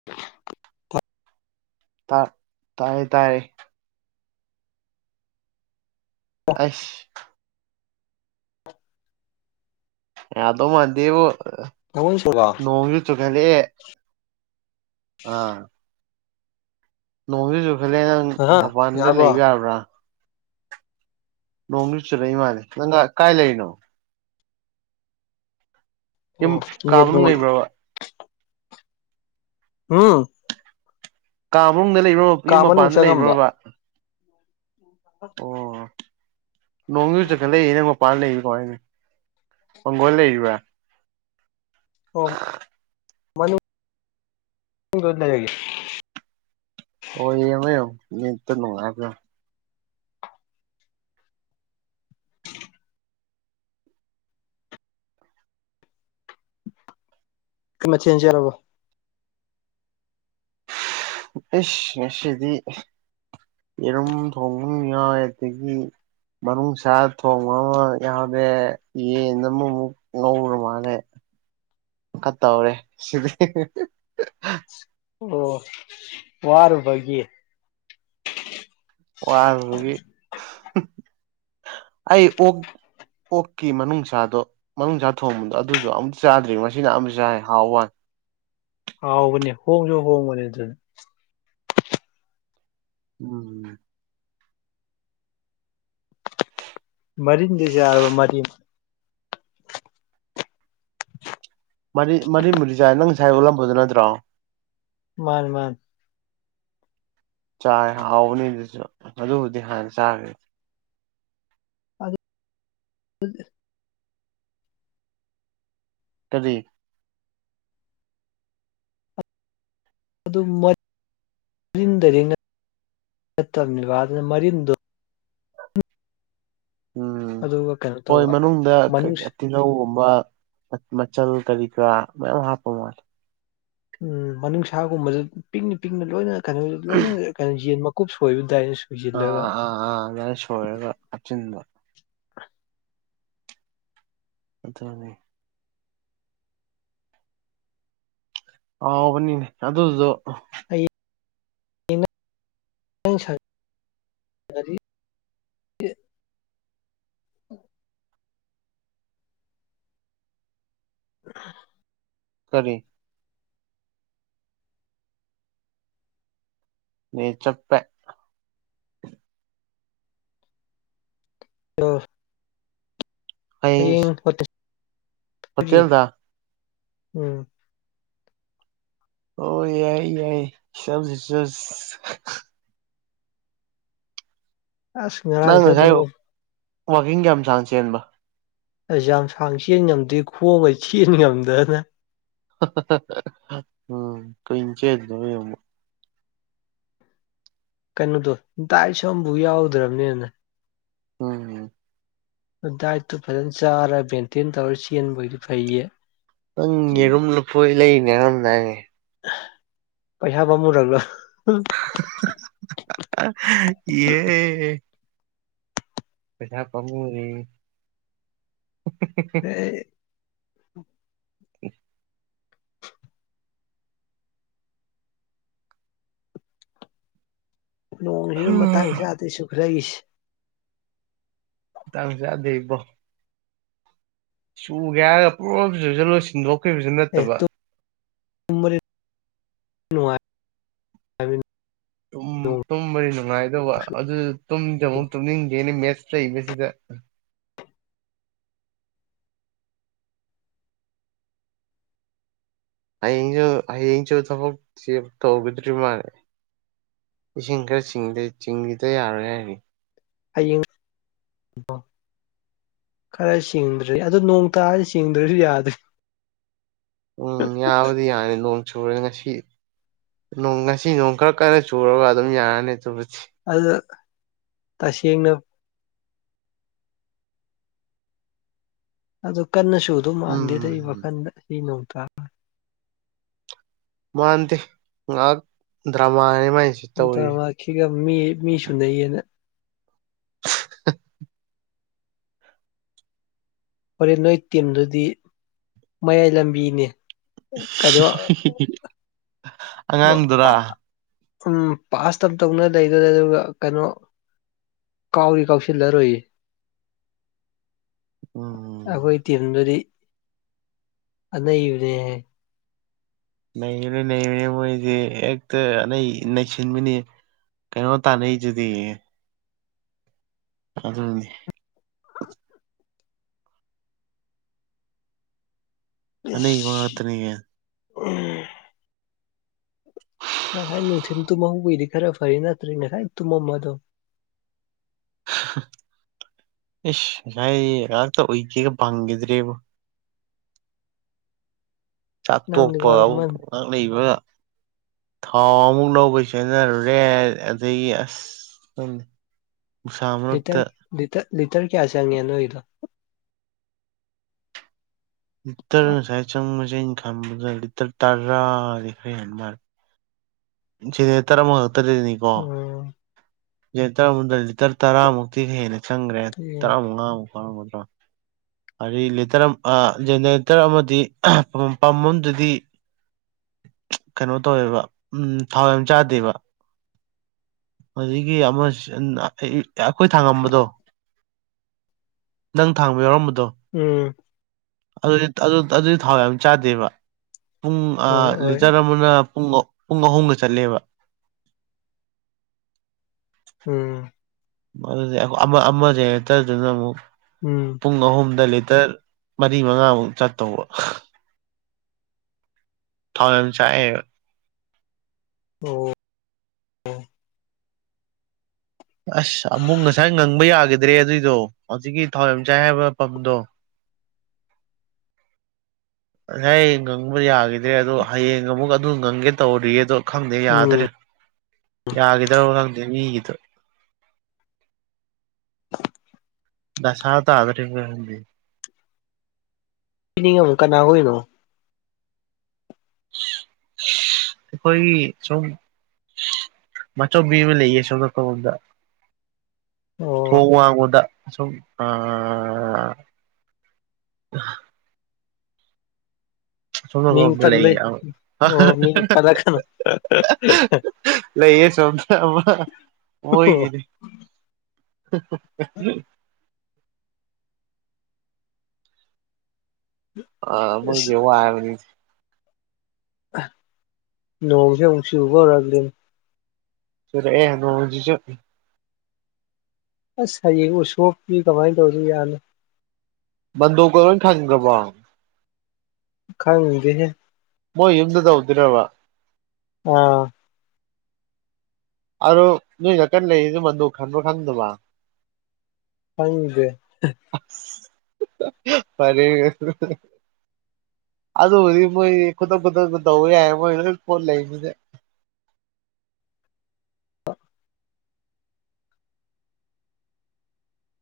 [unintelligible] ꯇꯥ ꯇꯥꯏꯌꯦ ꯇꯥꯏꯔꯦ ꯑꯩꯁ ꯌꯥꯗꯣ ꯃꯥꯟꯗꯦꯕꯣ ꯑꯥ ꯅꯪꯉꯣꯟ ꯁꯨꯔꯕ ꯅꯣꯡꯖꯨ ꯆꯨꯈꯠꯂꯦꯑꯦ꯫ ꯑꯥ ꯅꯣꯡꯖꯨ ꯆꯨꯈꯠꯂꯦ ꯅꯪ ꯑꯍ ꯃꯄꯥꯟꯗ ꯌꯥꯔꯕꯣ ꯂꯩꯕ ꯌꯥꯕ꯭ꯔꯥ? ꯅꯣꯡꯖꯨ ꯆꯨꯔꯛꯏ ꯃꯥꯜꯂꯦ ꯅꯪꯒꯥ ꯀꯥꯏ ꯂꯩꯔꯤꯅꯣ? ꯌꯨꯝ ꯑꯣ ꯀꯥ ꯅꯦꯠꯀ ꯃꯅꯨꯡ ꯂꯩꯕ꯭ꯔꯥꯕ? [unintelligible] ꯀꯥ ꯃꯅꯨꯡꯗ ꯂꯩꯕ꯭ꯔꯣ ꯌꯨꯝ ꯀꯥ ꯃꯅꯨꯡ ꯃꯄꯥꯟꯗ ꯆꯪꯉꯝꯕ ꯂꯩꯕ꯭ꯔꯣꯕ? [inaudible] ꯑꯣ ꯅꯣꯡꯖꯨ ꯆꯨꯈꯠꯂꯏ ꯅꯪ ꯃ ꯄꯥꯟ ꯂꯩ ꯀꯃꯥꯏꯅꯅꯣ ꯃꯪꯒꯣꯜ ꯂꯩꯔꯤꯕ꯭ꯔꯥ꯫ ꯑꯣ ꯃꯅꯨꯡ ꯗꯣꯂꯩꯔꯒꯦ꯫ ꯑꯣ ꯌꯦꯡꯉꯣ ꯌꯦꯡꯉꯣ ꯅꯤꯠꯇꯣ ꯅꯨꯡꯉꯥꯏꯕ꯭ꯔꯥ꯫ ꯀꯩ ꯃꯊꯦꯜ ꯆꯦꯟꯂꯕ꯫ ꯑꯦꯁ ꯉꯁꯤꯗꯤ ꯌꯦꯔꯨꯝ ꯊꯣꯡꯕ ꯑꯝ ꯌꯥꯎꯋꯦ ꯑꯗꯒꯤ ꯃꯥꯅꯨꯡꯁꯥ ꯊꯣꯡꯕ ꯑꯃꯥ ꯌꯥꯎꯔꯦ ꯌꯦꯟ ꯑꯃꯃꯨꯛ ꯉꯧꯔ ꯃꯥꯜꯂꯦ ꯈꯥ ꯇꯧꯔꯦ ꯁꯤꯗꯤ꯫ ꯑꯣ ꯋꯥꯔꯨꯕꯒꯤ꯫ ꯋꯥꯔꯨꯕꯒꯤ ꯑꯩ ꯑꯣꯛ ꯑꯣꯛꯀꯤ ꯃꯅꯨꯡꯁꯥꯗꯣ ꯃꯅꯨꯡ ꯁꯥ ꯊꯣꯡꯕꯗꯣ ꯑꯗꯨꯗꯣ ꯑꯃꯨꯛ ꯆꯥꯗ꯭ꯔꯤꯉꯣ ꯉꯁꯤꯅ ꯑꯍꯥꯝꯕ ꯆꯥꯏ ꯍꯥꯎꯋꯥꯅꯦ꯫ ꯍꯥꯎꯕꯅꯦ ꯍꯣꯡꯖꯨ ꯍꯣꯡꯕꯅꯦ ꯑꯗꯨ ꯎꯝ ꯃꯔꯤꯟꯗꯤ ꯆꯥꯔꯕ ꯃꯔꯤꯟ꯫ ꯃꯔꯤ ꯃꯔꯤꯟꯕꯨꯗꯤ ꯆꯥꯏ ꯅꯪ ꯉꯁꯥꯏ ꯎꯠꯂꯝꯕꯗꯨ ꯅꯠꯇ꯭ꯔꯣ꯫ ꯃꯥꯥꯅꯦ ꯃꯥꯥꯅꯦ ꯆꯥꯏ ꯍꯥꯎꯕꯅꯤ ꯑꯗꯨꯁꯨ ꯑꯗꯨꯕꯨꯗꯤ ꯍꯥꯟꯅ ꯆꯥꯒ꯭ꯔꯦ꯫ ꯑꯗꯨ [unintelligible] ꯀꯔꯤ ꯑꯗꯨꯃ ꯔꯤꯟ ꯗꯥꯏꯔꯦꯛ ꯅꯠ ꯅꯠꯇꯅꯦꯕ ꯑꯗꯨ ꯃꯔꯤꯟ ꯎꯝ ꯑꯗꯨꯒ ꯀꯩꯅꯣ ꯍꯣꯏ ꯇꯧꯕ ꯃꯅꯨꯡꯗ ꯃꯅꯨꯡ ꯀꯩꯀ ꯇꯤꯜꯂꯧꯒꯨꯝꯕ ꯃ ꯃꯆꯜ ꯀꯔꯤ ꯀꯔꯥ ꯃꯌꯥꯝ ꯍꯥꯞꯄ ꯃꯥꯜꯂꯦ꯫ ꯎꯝ ꯃꯅꯨꯡꯁꯥꯒꯨꯝꯕꯖꯨ ꯄꯤꯛꯅ ꯄꯤꯛꯅ ꯂꯣꯏꯅ ꯀꯩꯅꯣ ꯂꯣꯏꯅ ꯀꯩꯅꯣ ꯌꯦꯟ ꯃꯀꯨꯞ ꯁꯣꯏꯕꯗꯥꯏꯅꯁꯨ ꯑꯥ ꯍꯥ ꯍꯥ ꯑꯗꯥꯏꯅ ꯁꯣꯏꯔꯒ ꯍꯥꯞꯆꯤꯟꯕ꯫ ꯑꯗꯨꯅꯤ ꯑꯥꯎꯕꯅꯤꯅꯦ ꯑꯗꯨꯗꯣ ꯍꯌꯦꯡ [unintelligible] ꯁꯪꯉꯗꯤ [inaudible] [inaudible] ꯀꯔꯤ ꯅꯦꯠ ꯆꯞꯄꯦ [unintelligible] ꯍꯌꯦꯡ ꯍꯣꯇꯦꯠ ꯍꯣꯇꯦꯜꯗꯥ ꯎꯝ ꯑꯣ ꯌꯥꯏꯌꯦ ꯌꯥꯏ ꯁ꯭ꯂꯦꯞ ꯗꯤꯖꯁ ꯑꯁ ꯅꯪ ꯉꯔꯥꯡꯁꯨ ꯉꯁꯥꯏ ꯑꯗꯨꯃꯛ ꯋꯥꯛꯀꯤꯡ ꯀꯌꯥꯝ ꯁꯥꯡ ꯆꯦꯟꯕ ꯑꯁ ꯌꯥꯝ ꯁꯥꯡ ꯆꯦꯟ ꯉꯝꯗꯦ ꯈꯣꯡꯒ ꯆꯦꯟ ꯉꯝꯗꯅ꯫ ꯎꯝ ꯀꯨꯏ ꯆꯦꯟꯂꯨꯗꯕꯩ ꯑꯃꯨꯛ ꯀꯩꯅꯣꯗꯣ ꯗꯥꯏꯁꯁꯣꯝꯕꯨ ꯌꯥꯎꯗ꯭ꯔꯝꯅꯤꯅꯅꯦ꯫ ꯎꯝ ꯗꯥꯏꯠꯇꯨ ꯐꯖꯅ ꯆꯥꯔ ꯕꯦꯟꯇꯦꯟ ꯇꯧꯔ ꯆꯦꯟꯕ ꯑꯣꯏꯗꯤ ꯐꯩꯌꯦ꯫ ꯅꯪ ꯌꯦꯔꯨꯝ ꯂꯐꯣꯏ ꯂꯩꯅꯦ ꯍꯥꯏꯔꯝ ꯗꯥꯏꯅꯦ꯫ ꯄꯩꯁꯥ ꯄꯥꯝꯃꯨꯔꯕ꯭ꯔ ꯍꯥ [unintelligible] ꯌꯦ ꯄꯩꯁꯥꯝ ꯄꯥꯝꯃꯨꯔꯦ [unintelligible] [inaudible] ꯅꯣꯡꯖꯤꯅ ꯃꯇꯥꯡ ꯆꯥꯗꯦ ꯆꯨꯈ꯭ꯔꯏꯁꯦ ꯃꯇꯥꯡ ꯆꯥꯗꯦ ꯏꯕꯣ ꯆꯨꯒꯦ ꯍꯥꯏꯔꯒ [unintelligible] ꯁꯤꯟꯗꯣꯛꯈꯤꯕꯁꯨ ꯑꯦ ꯅꯠꯇꯕ ꯇꯨꯝꯕꯗꯤ ꯅꯨꯡꯉꯥꯏ ꯎꯝ ꯇꯨꯝꯕꯗꯤ ꯅꯨꯡꯉꯥꯏꯗꯧꯕ ꯑꯗꯨ ꯇꯨꯝꯗꯤ ꯑꯃꯨꯛ ꯇꯨꯝꯅꯤꯡꯗꯦꯅꯦ ꯃꯦꯠꯁ ꯂꯩꯕꯁꯤꯗ ꯍꯌꯦꯡꯁꯨ ꯍꯌꯦꯡꯁꯨ ꯊꯕꯛ ꯆꯤꯞ ꯇꯧꯒꯗ꯭ꯔꯤ ꯃꯥꯜꯂꯦ ꯏꯁꯤꯡ ꯈ꯭ꯔ ꯆꯤꯡꯗ ꯆꯤꯡꯒꯤꯗ ꯌꯥꯔꯣꯏ ꯍꯥꯏꯔꯤ ꯍꯌꯦꯡ [unintelligible] ꯈꯔ ꯁꯤꯡꯗ꯭ꯔꯦ ꯑꯗꯨ ꯅꯣꯡ ꯇꯥꯔꯗꯤ ꯁꯤꯡꯗ꯭ꯔꯁꯨ ꯌꯥꯗ꯭ꯔꯦ ꯎꯝ ꯌꯥꯕꯗꯤ ꯌꯥꯏꯌꯦ ꯅꯣꯡ ꯆꯨꯔꯦ ꯉꯁꯤ ꯅꯣꯡ ꯉꯁꯤ ꯅꯣꯡ ꯈꯔ ꯀꯟꯅ ꯆꯨꯔꯒ ꯑꯗꯨꯝ ꯌꯥꯔꯅꯤ ꯆꯨꯔꯁꯤ ꯑꯗꯨꯗ ꯇꯁꯦꯡꯅ ꯑꯗꯨ ꯀꯟꯅ ꯆꯨꯗꯨ ꯃꯥꯟꯗꯦꯗ ꯑꯩ ꯎꯝ ꯋꯥꯈꯟꯗ ꯁꯤ ꯅꯣꯡꯇꯥ ꯃꯥꯟꯗꯦ ꯉꯍꯥꯛ ꯗ꯭ꯔꯃꯥꯅꯦ ꯃꯥꯥꯏꯁꯦ ꯗ꯭ꯔꯃꯥꯈꯤꯒ ꯃꯤ ꯃꯤ ꯁꯨꯨꯅꯩꯌꯦꯅ ꯍꯣꯔꯦꯟ ꯅꯣꯏ ꯇꯤꯝꯗꯨꯗꯤ ꯃꯌꯥꯏ ꯂꯝꯕꯤꯅꯦ ꯀꯩꯅꯣ [unintelligible] [unintelligible] ꯎꯝ ꯄꯥꯁ ꯇꯞ ꯇꯧꯅ ꯂꯩꯗꯣꯔꯦ ꯑꯗꯨꯒ ꯀꯅꯣ ꯀꯥꯎꯗꯤ ꯀꯥꯎꯁꯤꯜꯂꯔꯣꯏꯌꯦ ꯎꯝ ꯑꯈꯣꯏ ꯇꯤꯝꯗꯨꯗꯤ ꯑꯅꯩꯕꯅꯦꯍꯦ ꯅꯩꯒꯦꯔ ꯅꯩꯔꯣꯏꯔ ꯃꯣꯏꯗꯤ ꯍꯦꯛꯇ ꯑꯅꯩ ꯅꯩꯁꯤꯟꯕꯅꯤ ꯀꯩꯅꯣ ꯇꯥꯅꯩꯗꯨꯗꯤ ꯑꯗꯨꯅꯤ ꯑꯅꯩꯕ ꯏ꯭ꯁ ꯉꯥꯛꯇꯅꯤ ꯎꯝ ꯉꯁꯥꯏ ꯅꯨꯡꯊꯤꯟ ꯇꯨꯝꯍꯧꯕꯩꯗꯤ ꯈꯔ ꯐꯔꯦ ꯅꯠꯇ꯭ꯔꯗꯤ ꯉꯁꯥꯏ ꯇꯨꯝꯃꯝꯃꯗꯧ ꯏꯁ ꯍꯩ ꯉꯍꯥꯛꯇ ꯎꯏꯒꯦꯒ ꯐꯪꯒꯤꯗ꯭ꯔꯦꯕꯣ ꯆꯥꯛ ꯅꯪꯗꯤ ꯇꯣꯛꯄ ꯑꯃꯨꯛ ꯋꯥꯔꯝꯃꯅꯤ ꯉꯥꯛ ꯂꯩꯕ ꯊꯥꯎ ꯑꯃꯨꯛ ꯂꯧꯕꯩ ꯆꯦꯟꯅꯔꯨꯔꯦ ꯑꯗꯒꯤ ꯑ꯭ꯁ ꯂꯤꯇꯔ ꯂꯤꯇ ꯂꯤꯇꯔ ꯀꯌꯥ ꯆꯪꯉꯦ ꯅꯣꯏꯗꯣ ꯂꯤꯇꯔ ꯉꯁꯥꯏ ꯆꯪꯕꯁꯦ ꯑꯩꯟ ꯈꯟꯕꯗ ꯂꯤꯇꯔ ꯇꯥꯔꯥꯗꯤ ꯈꯔ ꯍꯦꯟ ꯃꯥꯜꯂꯦ ꯖꯦꯅꯦꯔꯦꯇꯔ ꯑꯃꯈꯛꯇꯗꯅꯤꯀꯣ ꯎꯝ ꯖꯦꯅꯦꯇꯔ ꯑꯝꯇ ꯂꯤꯇꯔ ꯇꯔꯥꯃꯨꯛꯇꯤ ꯍꯦꯟꯅ ꯆꯪꯒ꯭ꯔꯦ ꯇꯔꯥ ꯃꯉꯥꯃꯨꯛ [unintelligible] ꯑꯗꯩ ꯂꯤꯇ꯭ꯔ ꯑꯝ ꯑꯥ ꯖꯦꯅꯦꯔꯦꯇꯔ ꯑꯃꯗꯤ ꯄꯝ ꯑꯃꯗꯗꯤ ꯀꯅꯣ ꯇꯧꯋꯦꯕ ꯎꯝ ꯊꯥꯎ ꯌꯥꯝ ꯆꯥꯗꯦꯕ ꯑꯗꯒꯤ ꯑꯃ [unintelligible] ꯑꯈꯣꯏ ꯊꯥꯉꯝꯕꯗꯣ ꯅꯪ ꯊꯥꯡꯕ ꯌꯥꯎꯔꯝꯕꯗꯣ ꯑꯦ ꯑꯗꯨꯠ ꯑꯗꯨ ꯑꯗꯨꯗꯤ ꯊꯥꯎ ꯌꯥꯝ ꯆꯥꯗꯦꯕ ꯄꯨꯡ ꯑꯥ ꯍꯣꯏ ꯍꯣꯏ ꯂꯤꯇꯔ ꯑꯃꯅ ꯄꯨꯡ ꯑꯥ ꯄꯨꯡ ꯑꯍꯨꯝꯒ ꯆꯠꯂꯦꯕ ꯎꯝ ꯑꯗꯨꯗꯤ ꯑꯃ ꯑꯃ ꯑꯃ ꯖꯦꯅꯦꯇꯔꯗꯨꯅ ꯑꯃꯨꯛ ꯎꯝ ꯄꯨꯡ ꯑꯍꯨꯝꯗ ꯂꯤꯇꯔ ꯃꯔꯤ ꯃꯉꯥꯃꯨꯛ ꯆꯠꯇꯧꯕ ꯊꯥꯎ ꯌꯥꯝ ꯆꯥꯛꯑꯦꯒ ꯑꯣ ꯑꯁ ꯑꯃꯨꯛ ꯉꯁꯥꯏ ꯉꯪꯕ ꯌꯥꯈꯤꯗ꯭ꯔꯦ ꯑꯗꯨꯏꯗꯣ ꯍꯧꯖꯤꯛꯀꯤ ꯊꯥꯎ ꯌꯥꯝ ꯆꯥꯏ ꯍꯥꯏꯕ ꯄꯝꯗꯣ ꯉꯁꯥꯏ ꯉꯪꯕ ꯌꯥꯒꯤꯗ꯭ꯔꯦ ꯑꯗꯣ ꯍꯌꯦꯡ ꯑꯃꯨꯛ ꯑꯗꯨ ꯉꯪꯒꯦ ꯇꯧꯔꯤꯌꯦ ꯑꯗꯣ ꯈꯪꯗꯦ ꯎꯝ ꯌꯥꯗꯔꯦ ꯌꯥꯒꯤꯗ꯭ꯔꯕ ꯈꯪꯗꯦ ꯃꯤꯒꯤꯗꯨ ꯗꯁꯥ ꯇꯥꯒꯗꯧꯔꯤꯕ꯭ꯔꯥ ꯈꯪꯗꯦ ꯄꯤꯅꯤꯡꯉꯝ ꯀꯅꯥ ꯑꯣꯏꯅꯣ [inaudible] ꯑꯩꯈꯣꯏꯒꯤ ꯁꯨꯝ ꯃꯥꯆꯧꯕꯤ ꯑꯃ ꯂꯩꯌꯦ ꯁꯣꯝ ꯃꯄꯥꯟ ꯂꯣꯝꯗ [inaudible] ꯊꯣꯡ ꯋꯥꯡꯃꯗ ꯑꯁꯨꯝ ꯑꯥ ꯑꯁꯣꯝ ꯃꯤꯡ ꯅꯥꯀꯟꯔꯣꯝꯗ ꯂꯩꯌꯦ ꯄꯟꯕꯩ ꯑꯣ ꯃꯤꯡ ꯄꯜꯂꯛꯀꯅꯨ ꯍꯥ ꯍꯥ ꯂꯩꯌꯦ ꯁꯨꯝ [unintelligible] ꯑꯃ ꯑꯣ ꯃꯣꯏꯒꯤꯅꯤ [unintelligible] ꯑꯥ ꯃꯣꯏꯒꯤ ꯑꯁ ꯋꯥꯕꯅꯤ ꯑꯍ ꯅꯣꯡꯁꯦ ꯑꯃꯨꯛ ꯆꯨꯕ ꯍꯧꯔꯛꯂꯦꯅꯦ ꯆꯨꯔꯛꯑꯦ ꯅꯣꯡꯖꯤꯖꯨ ꯑꯁ ꯍꯌꯦꯡ ꯎꯁꯣꯞꯇꯤ ꯀꯃꯥꯏ ꯇꯧꯗꯣꯏꯖꯥꯅꯣ ꯕꯟꯗꯣꯛꯀ ꯂꯣꯏ ꯈꯟꯒ꯭ꯔꯕꯣ ꯈꯪꯗꯦꯍꯦ ꯃꯣꯏ ꯌꯨꯝꯗꯨꯗ ꯇꯧꯗꯨꯏꯔꯕ ꯑꯥ ꯑꯗꯣ ꯅꯣꯏ ꯅꯀꯟ ꯂꯩꯔꯤꯖꯨ ꯃꯥꯟꯗꯣꯞ ꯈꯟꯕ꯭ꯔꯥ ꯈꯪꯗꯕ ꯈꯪꯗꯦ [unintelligible] ꯄꯔꯦꯡ ꯉꯥꯛꯇꯅꯦ ꯑꯗꯨꯕꯨꯗꯤ ꯃꯣꯏ ꯈꯨꯗꯛ ꯈꯨꯗꯛꯇ ꯇꯧꯕ ꯌꯥꯏ ꯃꯣꯏ ꯂꯣꯏ ꯄꯣꯠ ꯂꯩꯅꯤꯅꯦ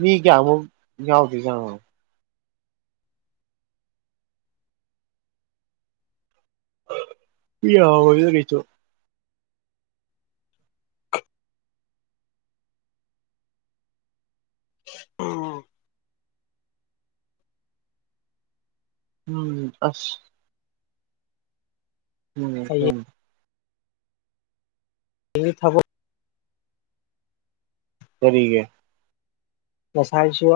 ꯃꯤ ꯀꯌꯥꯃꯨꯛ ꯌꯥꯎꯗꯨꯏꯖꯥꯅꯣ ꯃꯤ ꯌꯥꯝꯃꯣꯏꯗ ꯀꯩꯁꯨ ꯎꯝ ꯎꯝ ꯑꯁ ꯍꯌꯦꯡꯗꯤ [unintelligible] [unintelligible] ꯊꯕꯛ ꯀꯔꯤꯒꯤ ꯉꯁꯥꯏꯁꯨ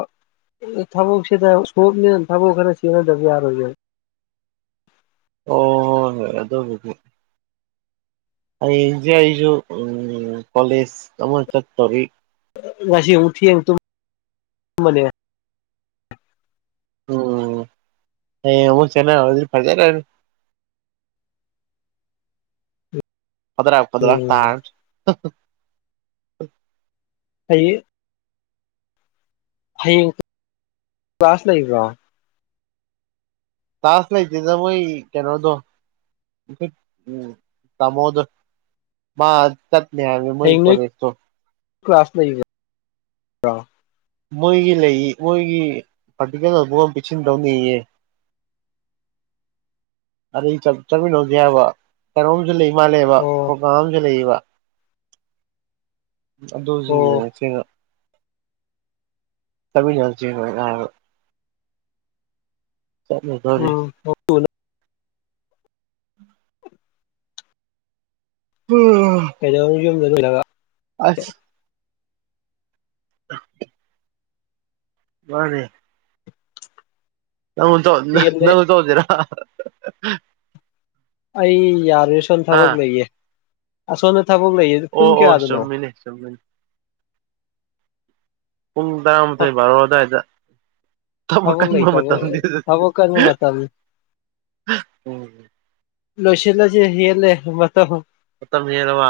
ꯊꯕꯛꯁꯤꯗ ꯎꯁꯣꯞꯅꯤꯅ ꯊꯕꯛ ꯈꯔ ꯆꯦꯟꯅꯗꯕ ꯌꯥꯔꯣꯏꯌꯦ ꯑꯣ ꯍꯣꯏ ꯍꯣꯏ ꯑꯗꯨꯕꯨꯗꯤ ꯍꯌꯦꯡꯖꯦ ꯑꯩꯖꯨ ꯎꯝ ꯀꯣꯂꯦꯖ ꯑꯃ ꯆꯠꯇꯧꯔꯤ ꯉꯁꯤ ꯑꯃꯨꯛ ꯊꯦꯡ ꯇꯨꯝ ꯃꯅꯦ ꯑꯣ ꯍꯌꯦꯡ ꯑꯃꯨꯛ ꯆꯦꯟꯅꯔꯗꯤ ꯐꯖꯔꯅꯤ ꯐꯗ꯭ꯔꯥꯛ ꯐꯗ꯭ꯔꯥꯛ ꯎꯝ ꯇꯥꯔꯅꯤ ꯍꯨꯝ ꯑꯩ ꯍꯌꯦꯡ ꯀ꯭ꯂꯥꯁ ꯂꯩꯕ꯭ꯔꯣ ꯀ꯭ꯂꯥꯁ ꯂꯩꯇꯦꯗ ꯃꯣꯏꯒꯤ ꯀ‌ꯦꯅꯣꯗꯣ ꯎꯝ ꯇꯥꯃꯣꯗꯣ ꯃꯥ ꯆꯠꯅꯦ ꯍꯥꯏꯕꯅꯦ ꯃꯣꯏ ꯍꯌꯦꯡ ꯅꯣꯏ ꯀꯣꯂꯦꯛꯇꯣ ꯀ꯭ꯂꯥꯁ ꯂꯩꯕ꯭ꯔꯣ ꯃꯣꯏꯒꯤ ꯂꯩ ꯃꯣꯏꯒꯤ ꯄ꯭ꯔꯥꯛꯇꯤꯀꯦꯜ ꯅꯣꯠ ꯕꯨꯛ ꯑꯝ ꯄꯤꯁꯤꯟꯗꯧꯅꯦꯌꯦ ꯑꯗꯩ ꯆꯞ ꯆꯠꯃꯤꯟꯅꯧꯖꯦ ꯍꯥꯏꯕ ꯀꯩꯅꯣꯝꯖꯨ ꯂꯩ ꯃꯥꯜꯂꯦꯕ ꯑꯣ ꯄ꯭ꯔꯣꯒꯥꯝ ꯑꯝꯗꯤ ꯂꯩꯌꯦꯕ ꯑꯗꯨꯖꯤ ꯑꯣ ꯌꯦꯉꯛꯁ‌ꯦꯅ ꯇꯕꯤ ꯌ‌ꯦꯉꯛꯆ‌ꯦꯅ [unintelligible] ꯆꯠꯂꯨꯗꯣꯔꯤ ꯎꯝ [unintelligible] [unintelligible] ꯀ‌ꯦꯗꯧꯅꯤ ꯌꯨꯝꯗ ꯂ‌ꯣꯏꯔꯒ ꯑꯁ ꯋꯥꯔꯦ ꯅꯉꯣꯟ ꯇꯧ ꯅꯍ ꯍꯦꯟꯅ ꯅꯉꯣꯟ ꯇꯧꯖꯤꯔ ꯑꯩ ꯌꯥꯔꯣꯏ ꯑꯁꯣꯟ ꯍꯥ ꯊꯕꯛ ꯂꯩꯌꯦ ꯑꯁꯣꯝꯗ ꯊꯕꯛ ꯂꯩꯌꯦ ꯑꯣ ꯄꯨꯡ ꯑꯣ ꯀꯌꯥꯗꯅꯣ ꯆꯨꯝꯃꯤꯅꯦ ꯆꯨꯝꯃꯤꯅꯦ ꯄꯨꯡ ꯇꯔꯥ ꯃꯊꯣꯏ ꯕꯥꯔꯣ ꯑꯗꯥꯏꯗ ꯊꯕꯛ ꯂꯩꯇꯕ ꯊꯕꯛ ꯀꯟꯕ ꯃꯇꯝꯅꯤ ꯎꯝ ꯂꯣꯏꯁꯤꯜꯂꯖ‌ꯦ ꯍꯦꯜꯂꯦ ꯃꯇꯝ ꯃꯇꯝ ꯍꯦꯜꯂꯕ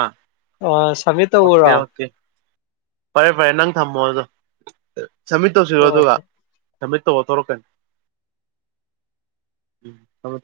ꯁꯝꯃꯤꯠ ꯑꯣꯀꯦ ꯇꯧꯕꯔꯣ ꯑꯣꯀꯦ ꯐꯔꯦ ꯐꯔꯦ ꯅꯪ ꯊꯝꯃꯣ ꯑꯗꯣ ꯁꯝꯃꯤꯠ ꯇꯧꯁꯤꯜꯂꯣ ꯑꯣ ꯑꯗꯨꯒ ꯁꯝꯃꯤꯠ ꯇꯧꯑꯣ ꯊꯣꯔꯛꯀꯟ ꯎꯝ ꯊꯝꯃꯦ